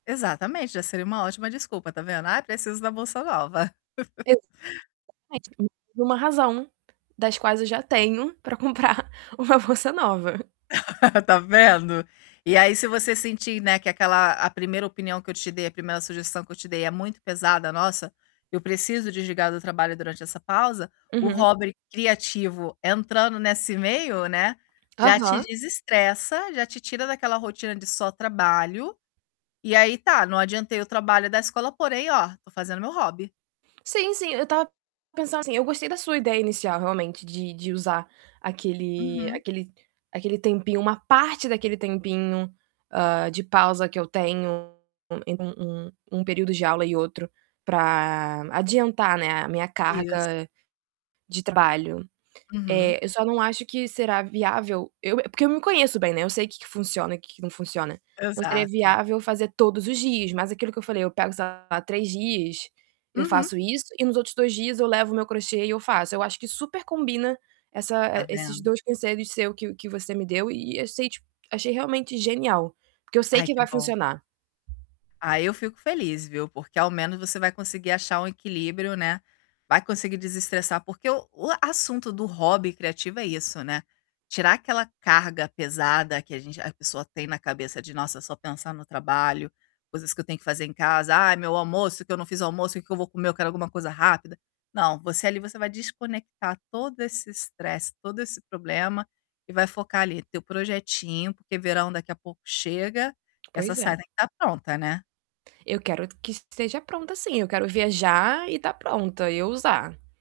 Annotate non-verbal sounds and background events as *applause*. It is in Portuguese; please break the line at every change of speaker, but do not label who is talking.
Exatamente, já seria uma ótima desculpa, está vendo: "Ah, preciso da bolsa nova". *chuckles*
Exatamente. U uma razão, das quais eu já tenho, para comprar uma bolsa nova.
*laughs* Está vendo? E aí se você sentir, né, que aquela a 1ª opinião que eu te dei, a 1ª sugestão que eu te dei é muito pesada, "Nossa, eu preciso desligar do trabalho durante essa pausa", o
Uhum.
hobby criativo entrando nesse meio, né, já te
Aham.
desestressa, já te tira daquela rotina de só trabalho, e aí, tá: "Não adiantei o trabalho da escola porém, ó, estou fazendo meu hobby".
Sim, sim, eu estava pensando assim. Eu gostei da sua ideia inicial, realmente, de de usar aquele
Uhum.
aquele aquele tempinho, uma parte daquele tempinho, hã, de pausa que eu tenho, em um um período de aula e outro, para adiantar, né, a minha
Isso.
carga de trabalho.
Uhum.
Eh, eu só não acho que será viável eu é porque eu me conheço bem, né, eu sei que que funciona e que que não funciona. Não seria
Exato.
viável fazer todos os dias, mas aquilo que eu falei, eu pego, sei lá, 3 dias, eu
Uhum.
faço isso e nos outros 2 dias eu levo o meu crochê e eu faço. Eu acho que super combina essa
Tá
e esses
vendo?
2 conselhos seu que que você me deu e eu sei, ti achei realmente genial, porque eu sei
Ai,
que
que
vai
bom.
funcionar.
Aí eu fico feliz, viu, porque ao menos você vai conseguir achar um equilíbrio, né. Vai conseguir desestressar, porque o o assunto do hobby criativo é isso, né, tirar aquela carga pesada que a gente a pessoa tem na cabeça de nossa, só pensar no trabalho, coisas que eu tenho que fazer em casa, "Ai, meu almoço, o que eu não fiz almoço, o que que vou comer, eu quero alguma coisa rápida". Não. Você ali, você vai desconectar todo esse estresse, todo esse problema e vai focar ali teu projetinho, porque verão daqui a pouco chega, essa
Pois é.
saia tem que estar pronta, né.
Eu quero que esteja pronta sim, eu quero viajar e estar pronta, e eu usar.